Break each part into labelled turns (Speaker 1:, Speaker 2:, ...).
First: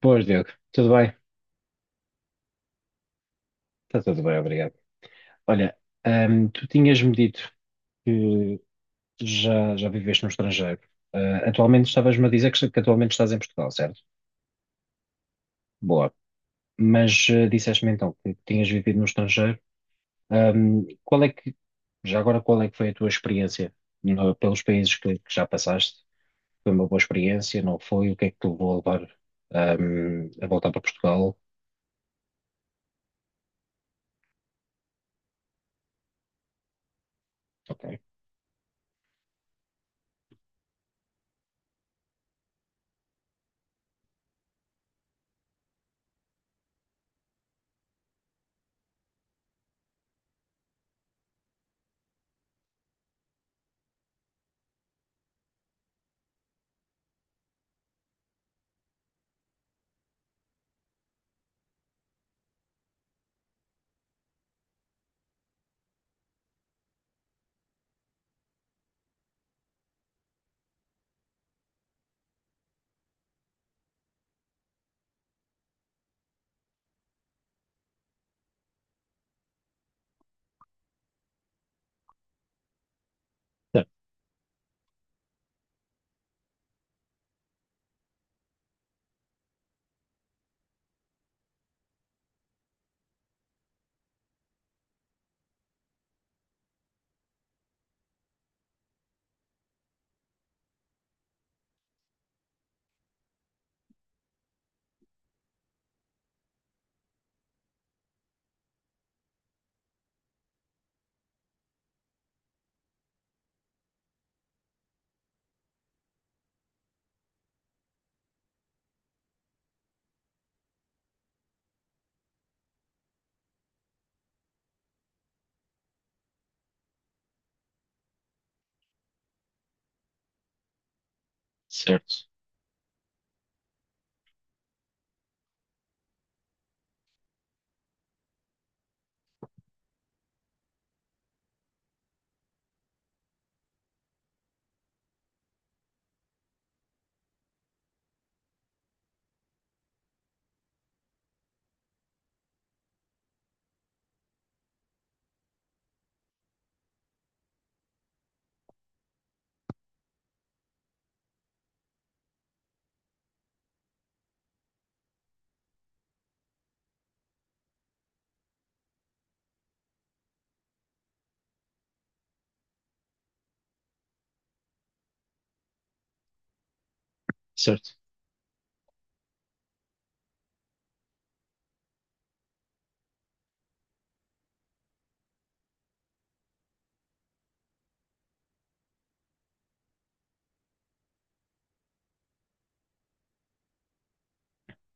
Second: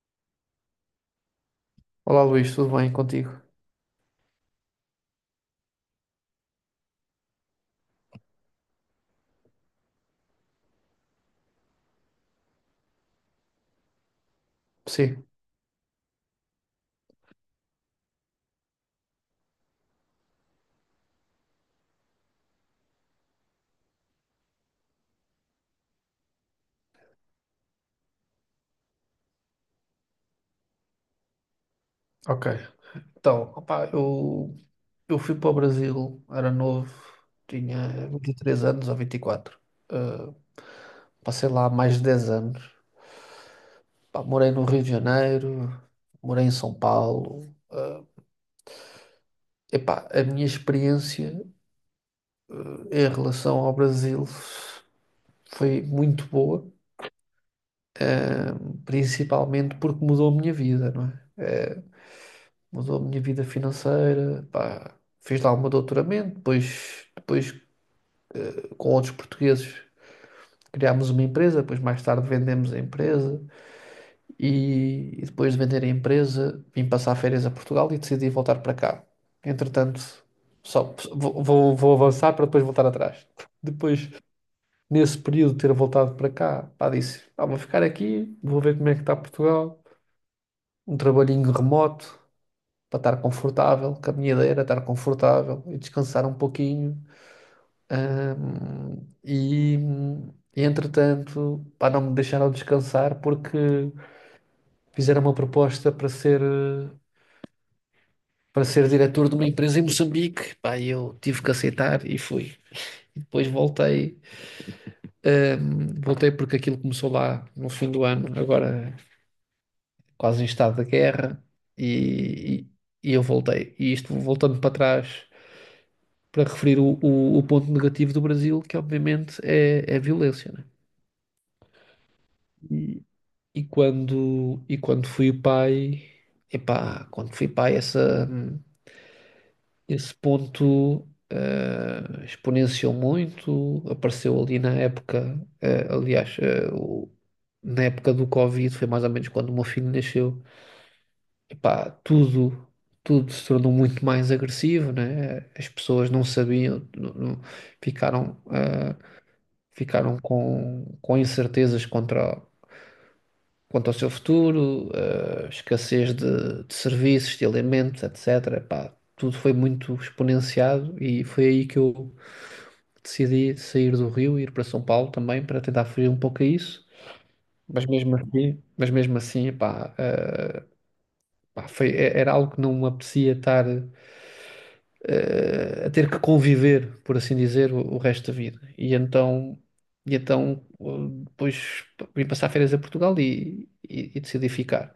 Speaker 1: Boas, Diogo. Tudo bem?
Speaker 2: Olá Luís, tudo bem contigo?
Speaker 1: Está tudo bem, obrigado. Olha, tu tinhas-me dito que já viveste no estrangeiro. Atualmente estavas-me a dizer que atualmente estás em Portugal, certo?
Speaker 2: Sim,
Speaker 1: Boa. Mas disseste-me então que tinhas vivido no estrangeiro. Ahm, qual é que, Já agora, qual é que foi a tua experiência pelos países que já passaste? Foi uma boa experiência? Não foi? O que é que te levou a a voltar para Portugal?
Speaker 2: ok. Então, opá, eu fui para o Brasil, era novo,
Speaker 1: Ok.
Speaker 2: tinha 23 anos ou 24. Uh, Passei lá mais de 10 anos. Pá, morei no Rio de Janeiro, morei em São Paulo. Uh, epá, a minha experiência em relação ao Brasil foi muito boa, principalmente porque mudou a minha vida, não é? Mudou a minha vida financeira, pá, fiz lá o meu doutoramento, depois com outros portugueses criámos uma empresa, depois mais tarde vendemos a empresa e depois de vender a empresa vim passar férias a Portugal e decidi voltar para cá. Entretanto, só vou avançar para depois voltar atrás. Depois, nesse período de ter voltado para cá, pá, disse, "Ah, vou ficar aqui, vou ver como é que está Portugal, um trabalhinho remoto para estar confortável, com a minha ideia era estar confortável e descansar um pouquinho. Ahm, e, e, entretanto, pá, não me deixaram descansar porque fizeram uma proposta para ser, para ser diretor de uma empresa em Moçambique. Pá, e eu tive que aceitar e fui. E depois voltei, voltei porque aquilo começou lá no fim do ano, agora quase em estado de guerra, e, e eu voltei. E isto voltando para trás para referir o ponto negativo do Brasil, que obviamente é a violência, né?
Speaker 1: Certo,
Speaker 2: E e quando fui pai, epá, quando fui pai, essa, esse ponto exponenciou muito. Apareceu ali na época, aliás, na época do Covid, foi mais ou menos quando o meu filho nasceu. Epá, tudo se tornou muito mais agressivo, né? As pessoas não sabiam, não- não- ficaram, ficaram com incertezas quanto ao seu futuro, escassez de serviços, de alimentos, etc. Pá, tudo foi muito exponenciado e foi aí que eu decidi sair do Rio e ir para São Paulo também para tentar fugir um pouco a isso. Mas
Speaker 1: certo.
Speaker 2: mesmo assim, mas mesmo assim, pá, era algo que não me apetecia estar a ter que conviver, por assim dizer, o resto da vida. Depois vim passar férias a Portugal e e decidi ficar.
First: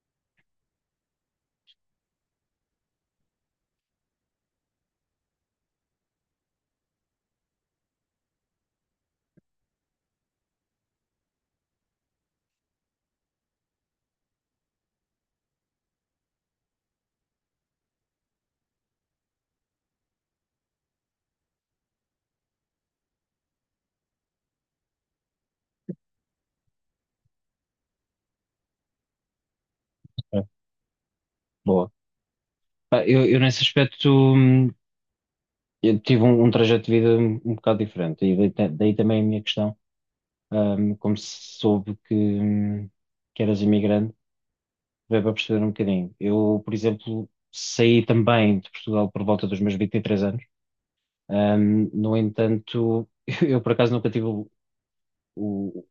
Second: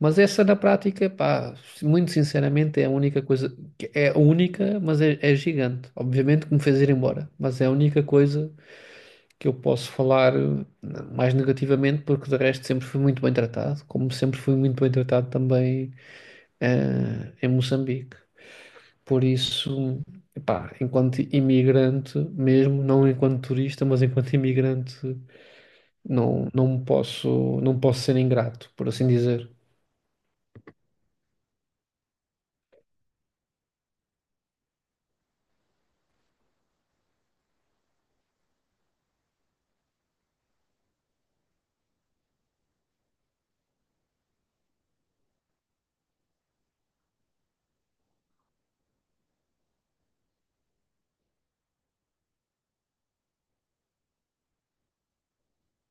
Speaker 2: Mas essa na prática, pá, muito sinceramente é a única coisa, é a única, mas é gigante. Obviamente que me fez ir embora, mas é a única coisa que eu posso falar mais negativamente, porque de resto sempre fui muito bem tratado, como sempre fui muito bem tratado também em Moçambique. Por isso, pá, enquanto imigrante mesmo, não enquanto turista, mas enquanto imigrante, não posso, não posso ser ingrato, por assim dizer.
Speaker 1: Ok, boa. Pá, eu nesse aspecto hum, eu tive um trajeto de vida um bocado diferente, e daí, daí também a minha questão. Como se soube que eras imigrante, veio para perceber um bocadinho. Eu, por exemplo, saí também de Portugal por volta dos meus 23 anos. No entanto, eu por acaso nunca tive o,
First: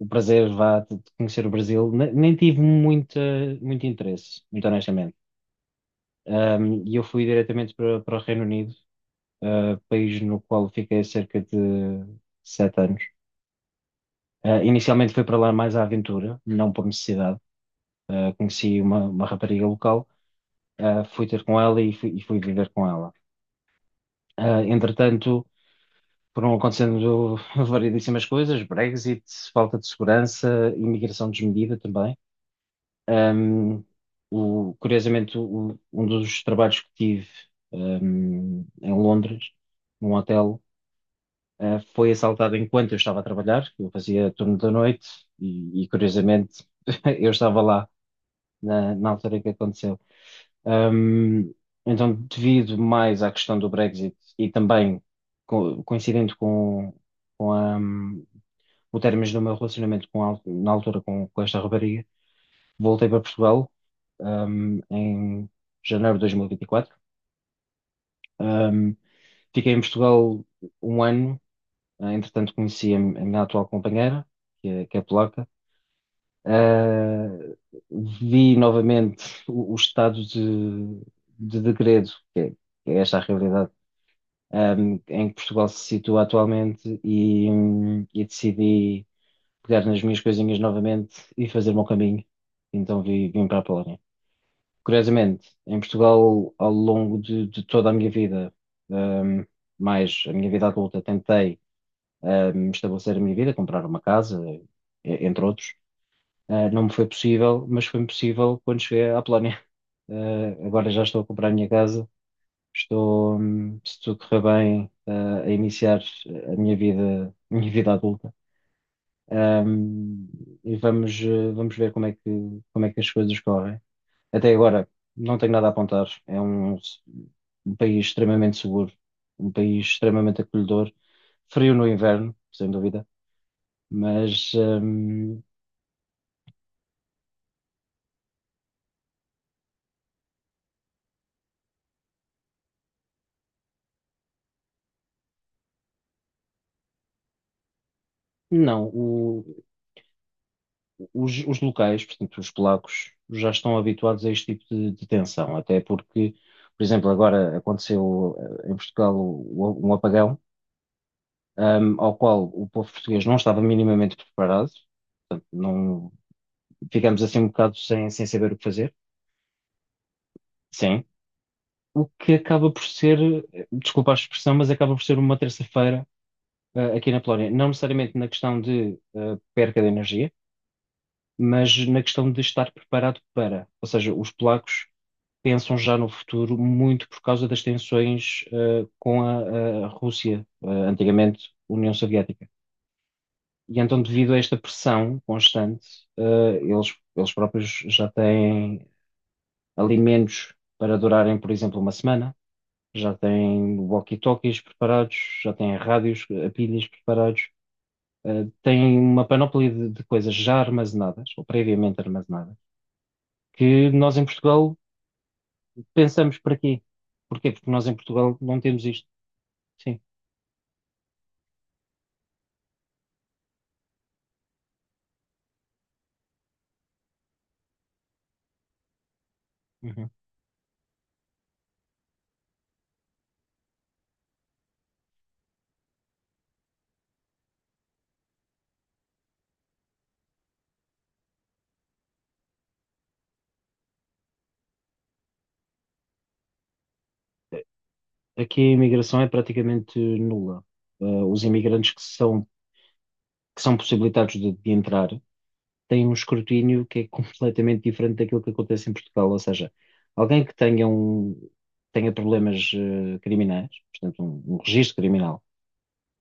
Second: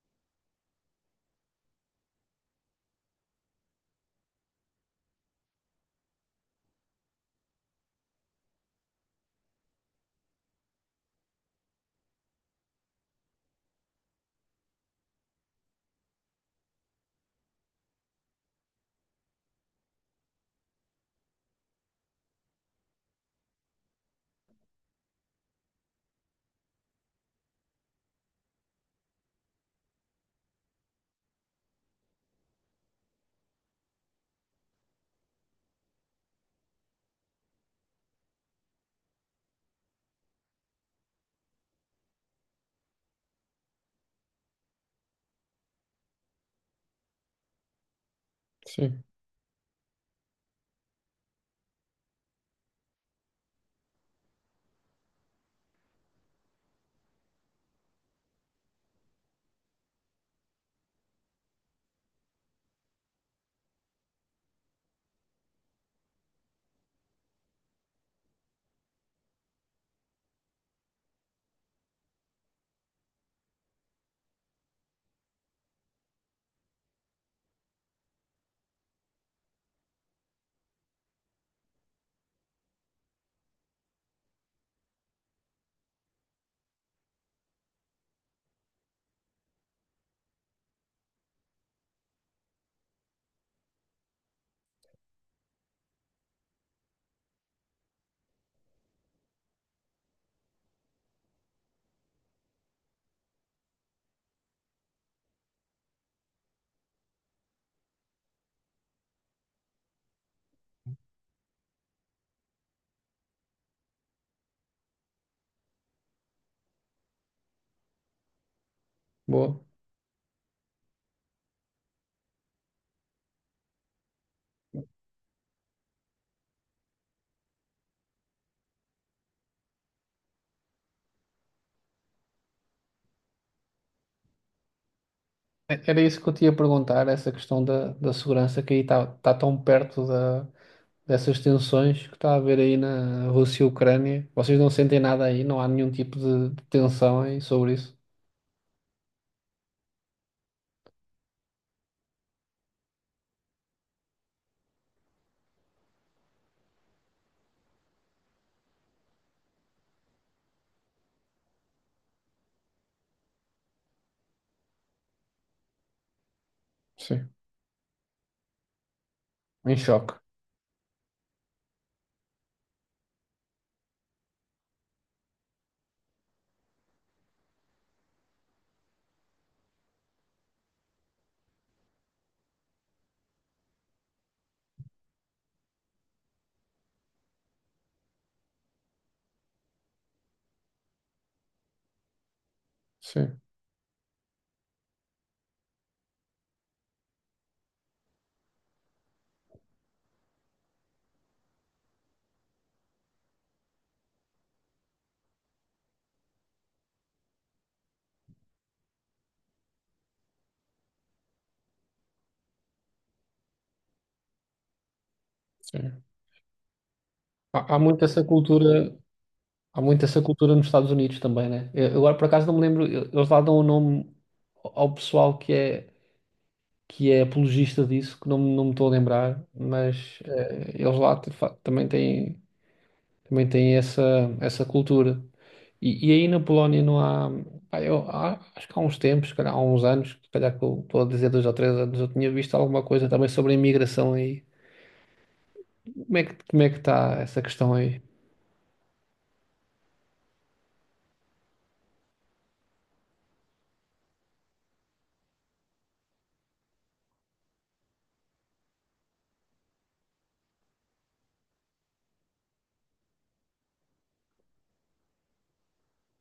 Speaker 1: o prazer, vá, de conhecer o Brasil, nem tive muito interesse, muito honestamente. E eu fui diretamente para o Reino Unido, país no qual fiquei cerca de sete anos. Inicialmente fui para lá mais à aventura, não por necessidade. Conheci uma rapariga local. Fui ter com ela e fui viver com ela. Entretanto, foram acontecendo variedíssimas coisas, Brexit, falta de segurança, imigração desmedida também. Ahm, Curiosamente, um dos trabalhos que tive, em Londres, num hotel, foi assaltado enquanto eu estava a trabalhar, eu fazia turno da noite e, curiosamente, eu estava lá
Speaker 2: Sim,
Speaker 1: na altura em que aconteceu. Ahm, então, devido mais à questão do Brexit e também coincidente com o término do meu relacionamento com na altura com esta rapariga, voltei para Portugal, em janeiro de 2024. Ahm, Fiquei em Portugal um ano. Entretanto, conheci a minha atual companheira, que é polaca. Ah, Vi novamente o estado de degredo, que é esta a realidade, em que Portugal se situa atualmente e decidi pegar nas minhas coisinhas novamente e fazer o meu caminho. Então vim para a Polónia. Curiosamente, em Portugal, ao longo de toda a minha vida, ahm, mais a minha vida adulta, tentei estabelecer a minha vida, comprar uma casa, entre outros. Não me foi possível, mas foi-me possível quando cheguei à Polónia. Agora já estou a comprar a minha casa, estou, se tudo correr bem, a iniciar a minha vida adulta.
Speaker 2: boa.
Speaker 1: Um, e vamos, vamos ver como é que as coisas correm. Até agora, não tenho nada a apontar. É um país extremamente seguro, um país extremamente acolhedor, frio no inverno, sem dúvida, mas
Speaker 2: Era isso que eu te ia perguntar, essa questão da segurança que aí está tá tá tão perto dessas tensões que está a haver aí na Rússia e Ucrânia. Vocês não sentem nada aí, não há nenhum tipo de tensão aí sobre isso?
Speaker 1: não. Os os, locais, portanto, os polacos, já estão habituados a este tipo de tensão, até porque, por exemplo, agora aconteceu, em Portugal, um apagão, ao qual o povo português não estava minimamente preparado, não, ficamos
Speaker 2: Sim,
Speaker 1: assim um bocado sem saber o que fazer,
Speaker 2: em choque.
Speaker 1: sim, o que acaba por ser, desculpa a expressão, mas acaba por ser uma terça-feira. Aqui na Polónia, não necessariamente na questão de perca de energia, mas na questão de estar preparado para. Ou seja, os polacos pensam já no futuro muito por causa das tensões com a Rússia, antigamente União Soviética.
Speaker 2: Sim,
Speaker 1: E então, devido a esta pressão constante, eles próprios já têm alimentos para durarem, por exemplo, uma semana, já têm walkie-talkies preparados, já têm rádios a pilhas preparados. Têm uma panóplia de coisas já armazenadas, ou previamente armazenadas, que nós em Portugal
Speaker 2: sim.
Speaker 1: pensamos para quê? Porquê? Porque
Speaker 2: Há
Speaker 1: nós em
Speaker 2: muito essa
Speaker 1: Portugal não temos
Speaker 2: cultura,
Speaker 1: isto.
Speaker 2: há
Speaker 1: Sim.
Speaker 2: muito essa cultura nos Estados Unidos também, né? Eu agora por acaso não me lembro, eles lá dão o nome ao pessoal que é apologista disso, que não, não me estou a lembrar,
Speaker 1: Uhum.
Speaker 2: mas eles lá também têm. Também tem essa, essa cultura. E aí na Polónia não há, pá, eu, acho que há uns tempos, se calhar há uns anos, se calhar que eu estou a dizer 2 ou 3 anos, eu tinha visto alguma coisa também sobre a imigração aí. Como é que está essa questão aí?
Speaker 1: Aqui a imigração é praticamente nula. Os imigrantes que são possibilitados de entrar têm um escrutínio que é completamente diferente daquilo que acontece em Portugal. Ou seja, alguém que tenha problemas criminais, portanto, um registro criminal,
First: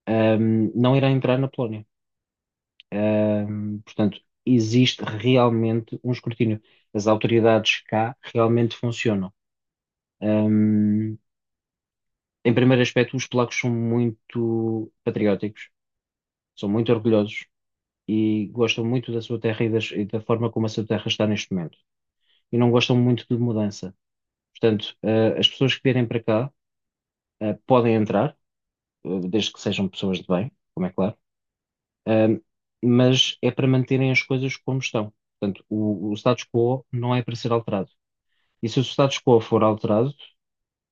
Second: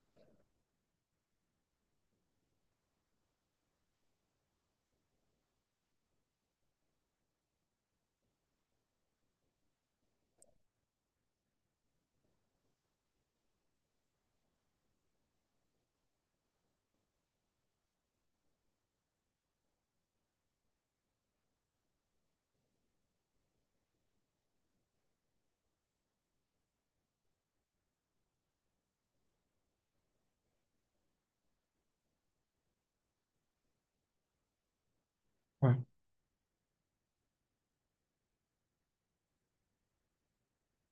Speaker 1: não irá entrar na Polónia. Portanto, existe realmente um escrutínio. As autoridades cá realmente funcionam. Ahm, Em primeiro aspecto, os polacos são muito patrióticos, são muito orgulhosos e gostam muito da sua terra e, e da forma como a sua terra está neste momento. E não gostam muito de mudança. Portanto, as pessoas que vierem para cá, podem entrar, desde que sejam pessoas de bem, como é claro. Ahm, mas é para manterem as coisas como estão. Portanto,
Speaker 2: Ah,
Speaker 1: o status quo não é para ser alterado. E se o status quo for alterado,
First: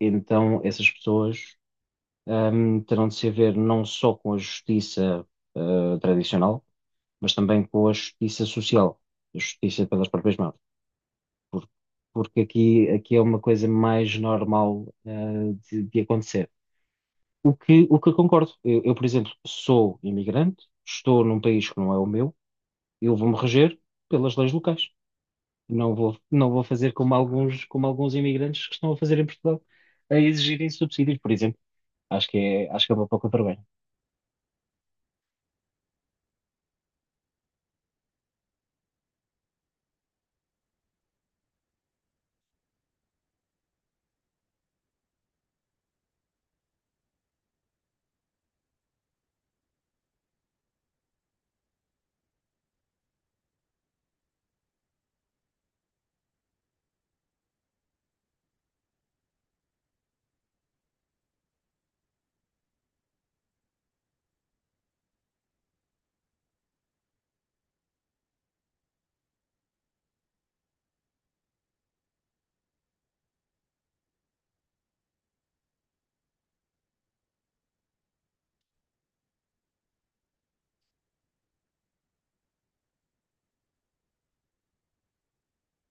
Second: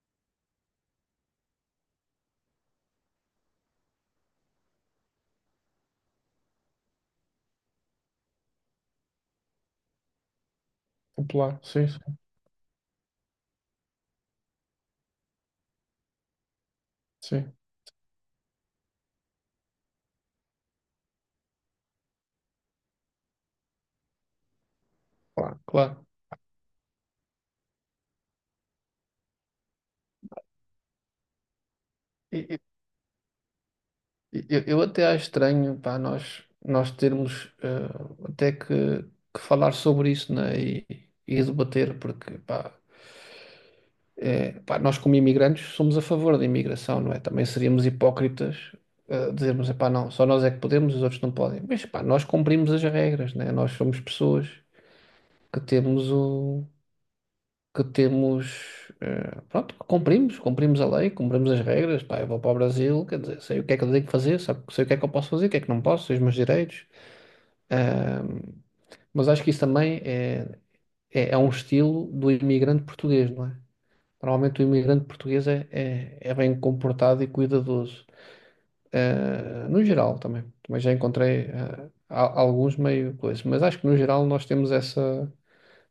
Speaker 1: então essas pessoas, terão de se haver não só com a justiça tradicional, mas também com a justiça social, a justiça pelas próprias mãos.
Speaker 2: popular,
Speaker 1: Por-
Speaker 2: sim, sim,
Speaker 1: Porque aqui é uma coisa mais normal de acontecer.
Speaker 2: sim.
Speaker 1: O que eu concordo. Eu, por exemplo, sou imigrante, estou num país que não é o meu, eu vou-me reger pelas leis locais.
Speaker 2: Claro, claro.
Speaker 1: Não vou fazer como alguns imigrantes que estão a fazer em Portugal, a exigirem subsídios, por exemplo.
Speaker 2: E- e-
Speaker 1: Acho que é uma pouca vergonha.
Speaker 2: eu até acho estranho, pá, nós termos até que falar sobre isso, né? E debater, porque, pá. É, pá, nós, como imigrantes, somos a favor da imigração, não é? Também seríamos hipócritas, dizermos, epá, não, só nós é que podemos, os outros não podem. Mas, pá, nós cumprimos as regras, né? Nós somos pessoas que temos o... que temos... pronto, cumprimos a lei, cumprimos as regras, pá, eu vou para o Brasil, quer dizer, sei o que é que eu tenho que fazer, sabe, sei o que é que eu posso fazer, o que é que não posso, sei os meus direitos. Ahm, mas acho que isso também é um estilo do imigrante português, não é? Normalmente o imigrante português é bem comportado e cuidadoso. No geral também. Também já encontrei alguns meio coisas. Mas acho que no geral nós temos essa,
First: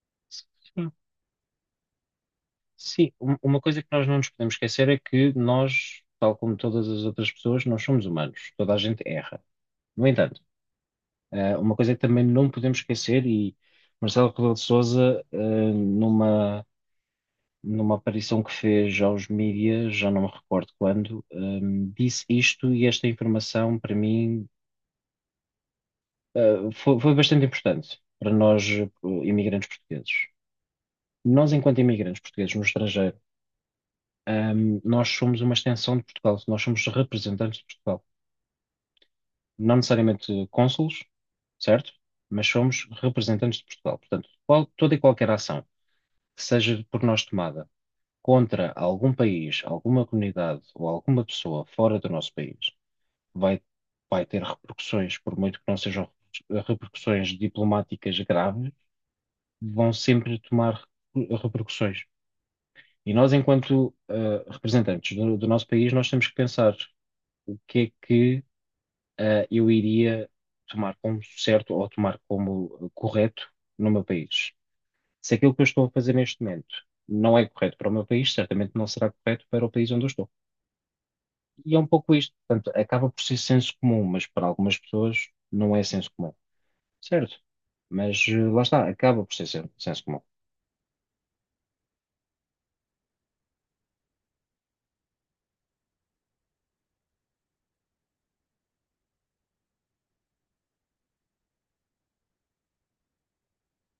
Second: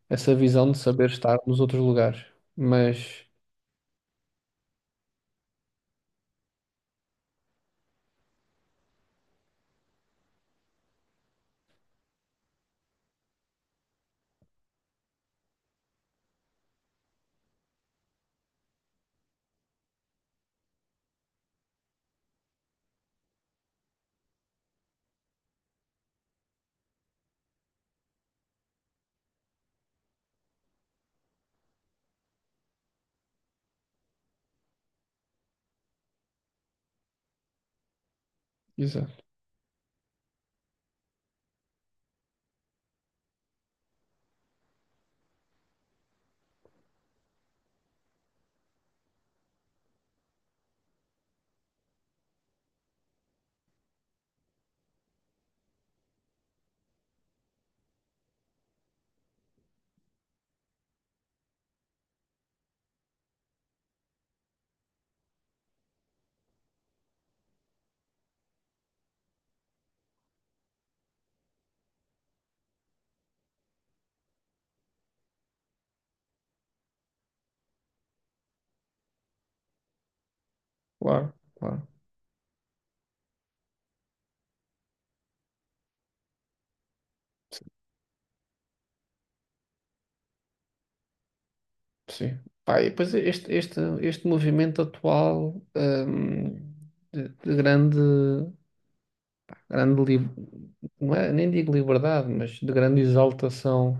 Speaker 2: essa visão de
Speaker 1: Sim,
Speaker 2: saber estar nos outros lugares.
Speaker 1: sim,
Speaker 2: Mas,
Speaker 1: uma coisa que nós não nos podemos esquecer é que nós, tal como todas as outras pessoas, nós somos humanos. Toda a gente erra. No entanto, uma coisa que também não podemos esquecer, e Marcelo Rebelo de Sousa, numa aparição que fez aos mídias, já não me recordo quando, disse isto e esta informação para mim, foi bastante importante para nós, imigrantes portugueses. Nós, enquanto imigrantes portugueses no estrangeiro, nós somos uma extensão de Portugal, nós somos representantes de Portugal.
Speaker 2: exato,
Speaker 1: Não necessariamente cônsules, certo? Mas somos representantes de Portugal. Portanto, toda e qualquer ação que seja por nós tomada contra algum país, alguma comunidade ou alguma pessoa fora do nosso país vai, vai ter repercussões, por muito que não sejam repercussões diplomáticas graves, vão sempre tomar repercussões. E nós, enquanto representantes do nosso país, nós temos que pensar o que é que eu iria tomar como certo ou tomar como correto no meu país. Se aquilo que eu estou a fazer neste momento não é correto para o meu país, certamente não será correto para o país onde eu estou.
Speaker 2: claro,
Speaker 1: E é um
Speaker 2: claro.
Speaker 1: pouco isto. Portanto, acaba por ser senso comum, mas para algumas pessoas não é senso comum. Certo? Mas lá está, acaba por ser senso comum.
Speaker 2: Sim. Pá, e depois este movimento atual de grande, grande li- não é, nem digo liberdade, mas de grande exaltação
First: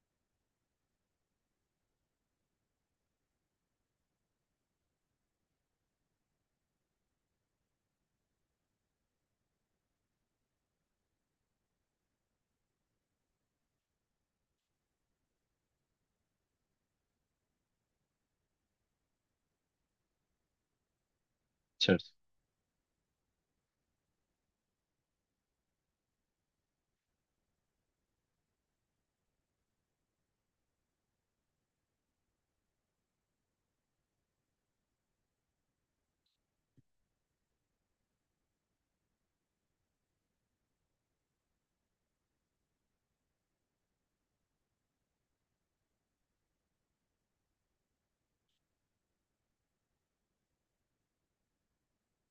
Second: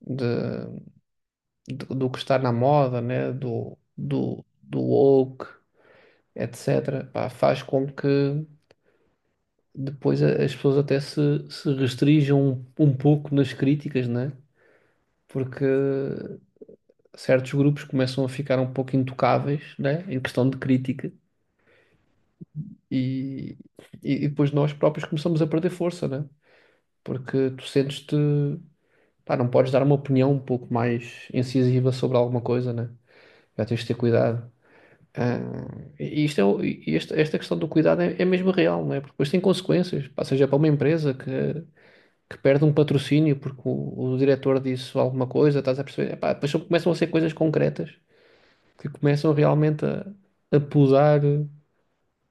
Speaker 2: de do que está na moda, né? Do woke, etc. Pá, faz com que depois as pessoas até se restringam um pouco nas críticas, né? Porque certos grupos começam a ficar um pouco intocáveis, né? Em questão de crítica
Speaker 1: Certo.
Speaker 2: e, e e depois nós próprios começamos a perder força, né? Porque tu sentes-te, pá, não podes dar uma opinião um pouco mais incisiva sobre alguma coisa, né? Já tens de ter cuidado. Ah, e e esta questão do cuidado é mesmo real, não é? Porque depois tem consequências, pá, seja para uma empresa que perde um patrocínio porque o diretor disse alguma coisa, estás a perceber? Epá, depois só começam a ser coisas concretas que começam realmente a podar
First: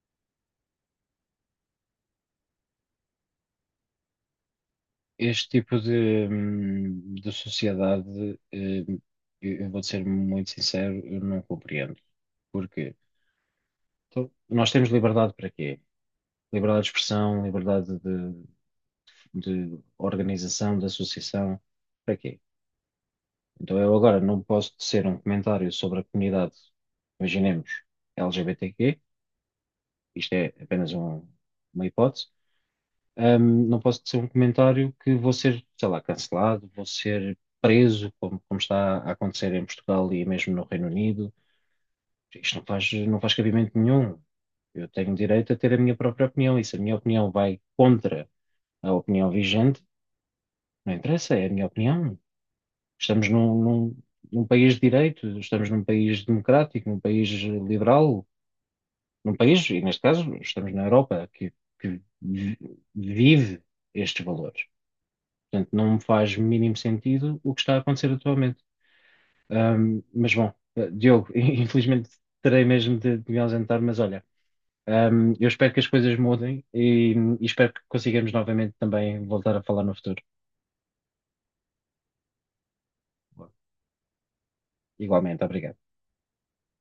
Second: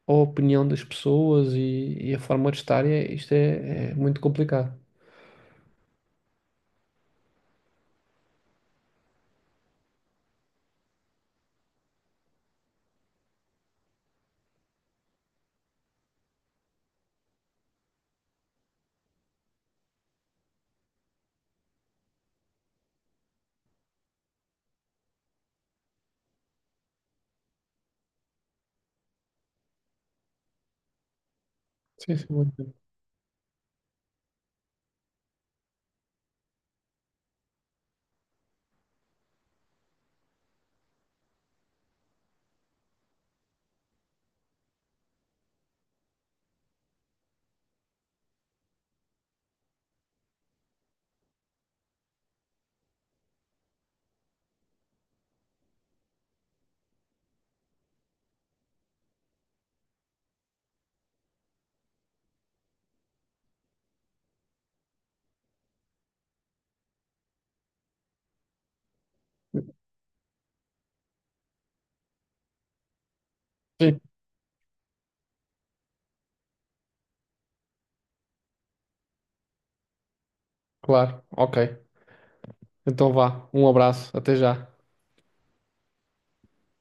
Speaker 2: a opinião das pessoas e a forma de estar, isto é muito complicado.
Speaker 1: Este tipo de sociedade, hum, eu vou ser muito sincero, eu não compreendo. Porquê? Então, nós temos liberdade para quê? Liberdade de expressão, liberdade de organização, de associação, para quê? Então eu agora não posso tecer um comentário sobre a comunidade, imaginemos, LGBTQ, isto é apenas uma
Speaker 2: Sim, sim,
Speaker 1: hipótese.
Speaker 2: muito.
Speaker 1: Não posso ser um comentário que vou ser, sei lá, cancelado, vou ser preso, como está a acontecer em Portugal e mesmo no Reino Unido. Isto não faz cabimento nenhum. Eu tenho direito a ter a minha própria opinião e se a minha opinião vai contra a opinião vigente, não interessa, é a minha opinião. Estamos num país de direito, estamos num país democrático, num país liberal, num país, e neste caso estamos na Europa, que, que vive estes valores. Portanto, não me faz mínimo sentido o que está a acontecer atualmente.
Speaker 2: Bem.
Speaker 1: Mas bom, Diogo, infelizmente terei mesmo de me ausentar, mas
Speaker 2: Sim,
Speaker 1: olha, eu espero que as coisas mudem e espero que consigamos novamente também voltar a falar no futuro.
Speaker 2: claro, ok. Então vá, um abraço, até já.
Speaker 1: Igualmente, obrigado.